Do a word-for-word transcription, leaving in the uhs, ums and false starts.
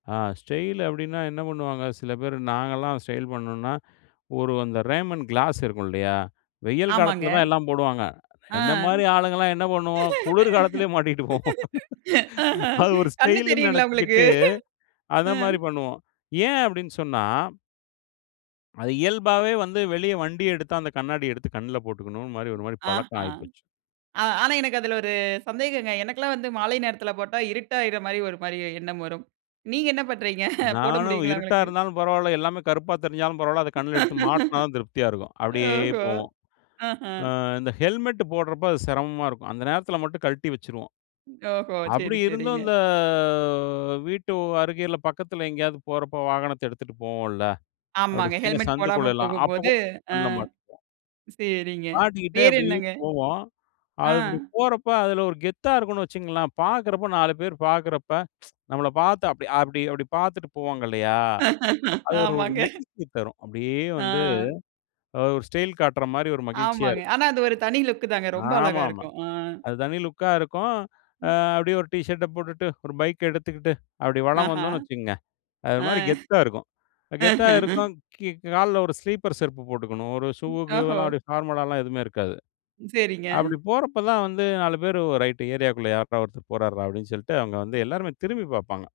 ஆ style அப்டின்னா, என்ன பண்ணுவாங்க சில பேர் நாங்கலாம் ஸ்டைல் பண்ணணோம்னா, ஒரு அந்த ரேமன் கிளாஸ் இருக்கும் இல்லையா, வெயில் ஆமாங்க. காலத்தில தான் எல்லாம் போடுவாங்க. ஆ என்னை மாரி ஆளுங்கலாம் என்ன பண்ணுவோம் குளிர் காலத்திலயே மாட்டிகிட்டு போவோம். ஆஹ. அது ஒரு கண்ணு ஸ்டைல்னு தெரியுங்களா உங்களுக்கு? நெனைச்சுக்கிட்டு அந்த அ. மாதிரி பண்ணுவோம். ஏன் அப்டின்னு சொன்னா அது இயல்பாவே வந்து வெளிய வண்டியை எடுத்து அந்த கண்ணாடியை எடுத்து கண்ணுல போட்டுக்கணும்னு மாரி, ஒரு மாரி ஆஹ பழக்கம் ஆ ஆயிப்போச்சு. ஆனா, எனக்கு அதில ஒரு சந்தேகங்க. எனக்கெல்லாம் வந்து மாலை நேரத்தில போட்டா இருட்டாகற மாரி ஒரு மாரி எண்ணம் வரும். நீங்க என்ன பண்றீங்க, போட நானும் முடியுங்களா இருட்டா உங்களுக்கு? இருந்தாலும் பரவால. எல்லாமே கருப்பா தெரிஞ்சாலும் பரவால. அத கண்ல எடுத்து மாட்டுனா தான் திருப்தியா இருக்கும். அப்டியே ஓஹோ! போவோம். ஆஹ. அ இந்த ஹெல்மெட் போடுறப்ப அது சிரமமா இருக்கும். அந்த நேரத்தில மட்டும் கழட்டி வச்சுருவோம். ஓஹோ, அப்டி சரி, இருந்தும் சரிங்க. இந்த வீட்டு அருகையில பக்கத்தில எங்கேயாவது போறப்ப வாகனத்து எடுத்துட்டு போவோம்ல, அப்டி ஆமாங்க. சின்ன ஹெல்மெட் போடாம சந்துக்குள்ளலாம் அப்போ போகும்போது, கூட ஆ கண்ல மாட்டிப்போம். சரிங்க மாட்டிக்கிட்டே வேற அப்டியே என்னங்க? போவோம். அ. அது இப்டி போறப்ப அதில ஒரு கெத்தா இருக்கும்னு வச்சுங்களேன். பார்க்குறப்போ நாலு பேர் பார்க்குறப்ப நம்மள பார்த்து அப்டி அப்டி அப்டி பார்த்துட்டு போவாங்க இல்லையா. அது ஒரு ஆமாங்க. மகிழ்ச்சி தரும். அப்டியே வந்து ஆ. ஒரு ஸ்டைல் காட்டுற மாரி ஒரு மகிழ்ச்சியா ஆமாங்க. இருக்கும். ஆனா அது ஒரு தனி லுக் தாங்க, ரொம்ப அழகா ஆமாமா. இருக்கும். அ. அது தனி லுக்கா இருக்கும். ஆ அப்படியே ஒரு டீ ஷர்ட்ட போட்டுட்டு, ஒரு பைக்கை எடுத்துக்கிட்டு, அப்படி வலம் ஆஹா, வந்தோம்னு வச்சுக்கோங்க, அது ஒரு ஆ மாரி கெத்தா இருக்கும் கெத்தா இருக்கும். கீ கால்ல ஒரு ஸ்லீப்பர் செருப்பு போட்டுக்கணும். ஒரு ஷூ ஓஹோ! கீவெல்லாம் அப்டி ஃபார்மலாலாம் எதுவுமே இருக்காது. சரிங்க. அப்டி போறப்ப தான் வந்து நாலு பேர் "ரைட் ஏரியாக்குள்ள யார்றா ஒருத்தர் போறாருரா" அப்டின்னு சொல்லிட்டு, அவங்க வந்து எல்லாருமே திரும்பி பார்ப்பாங்க.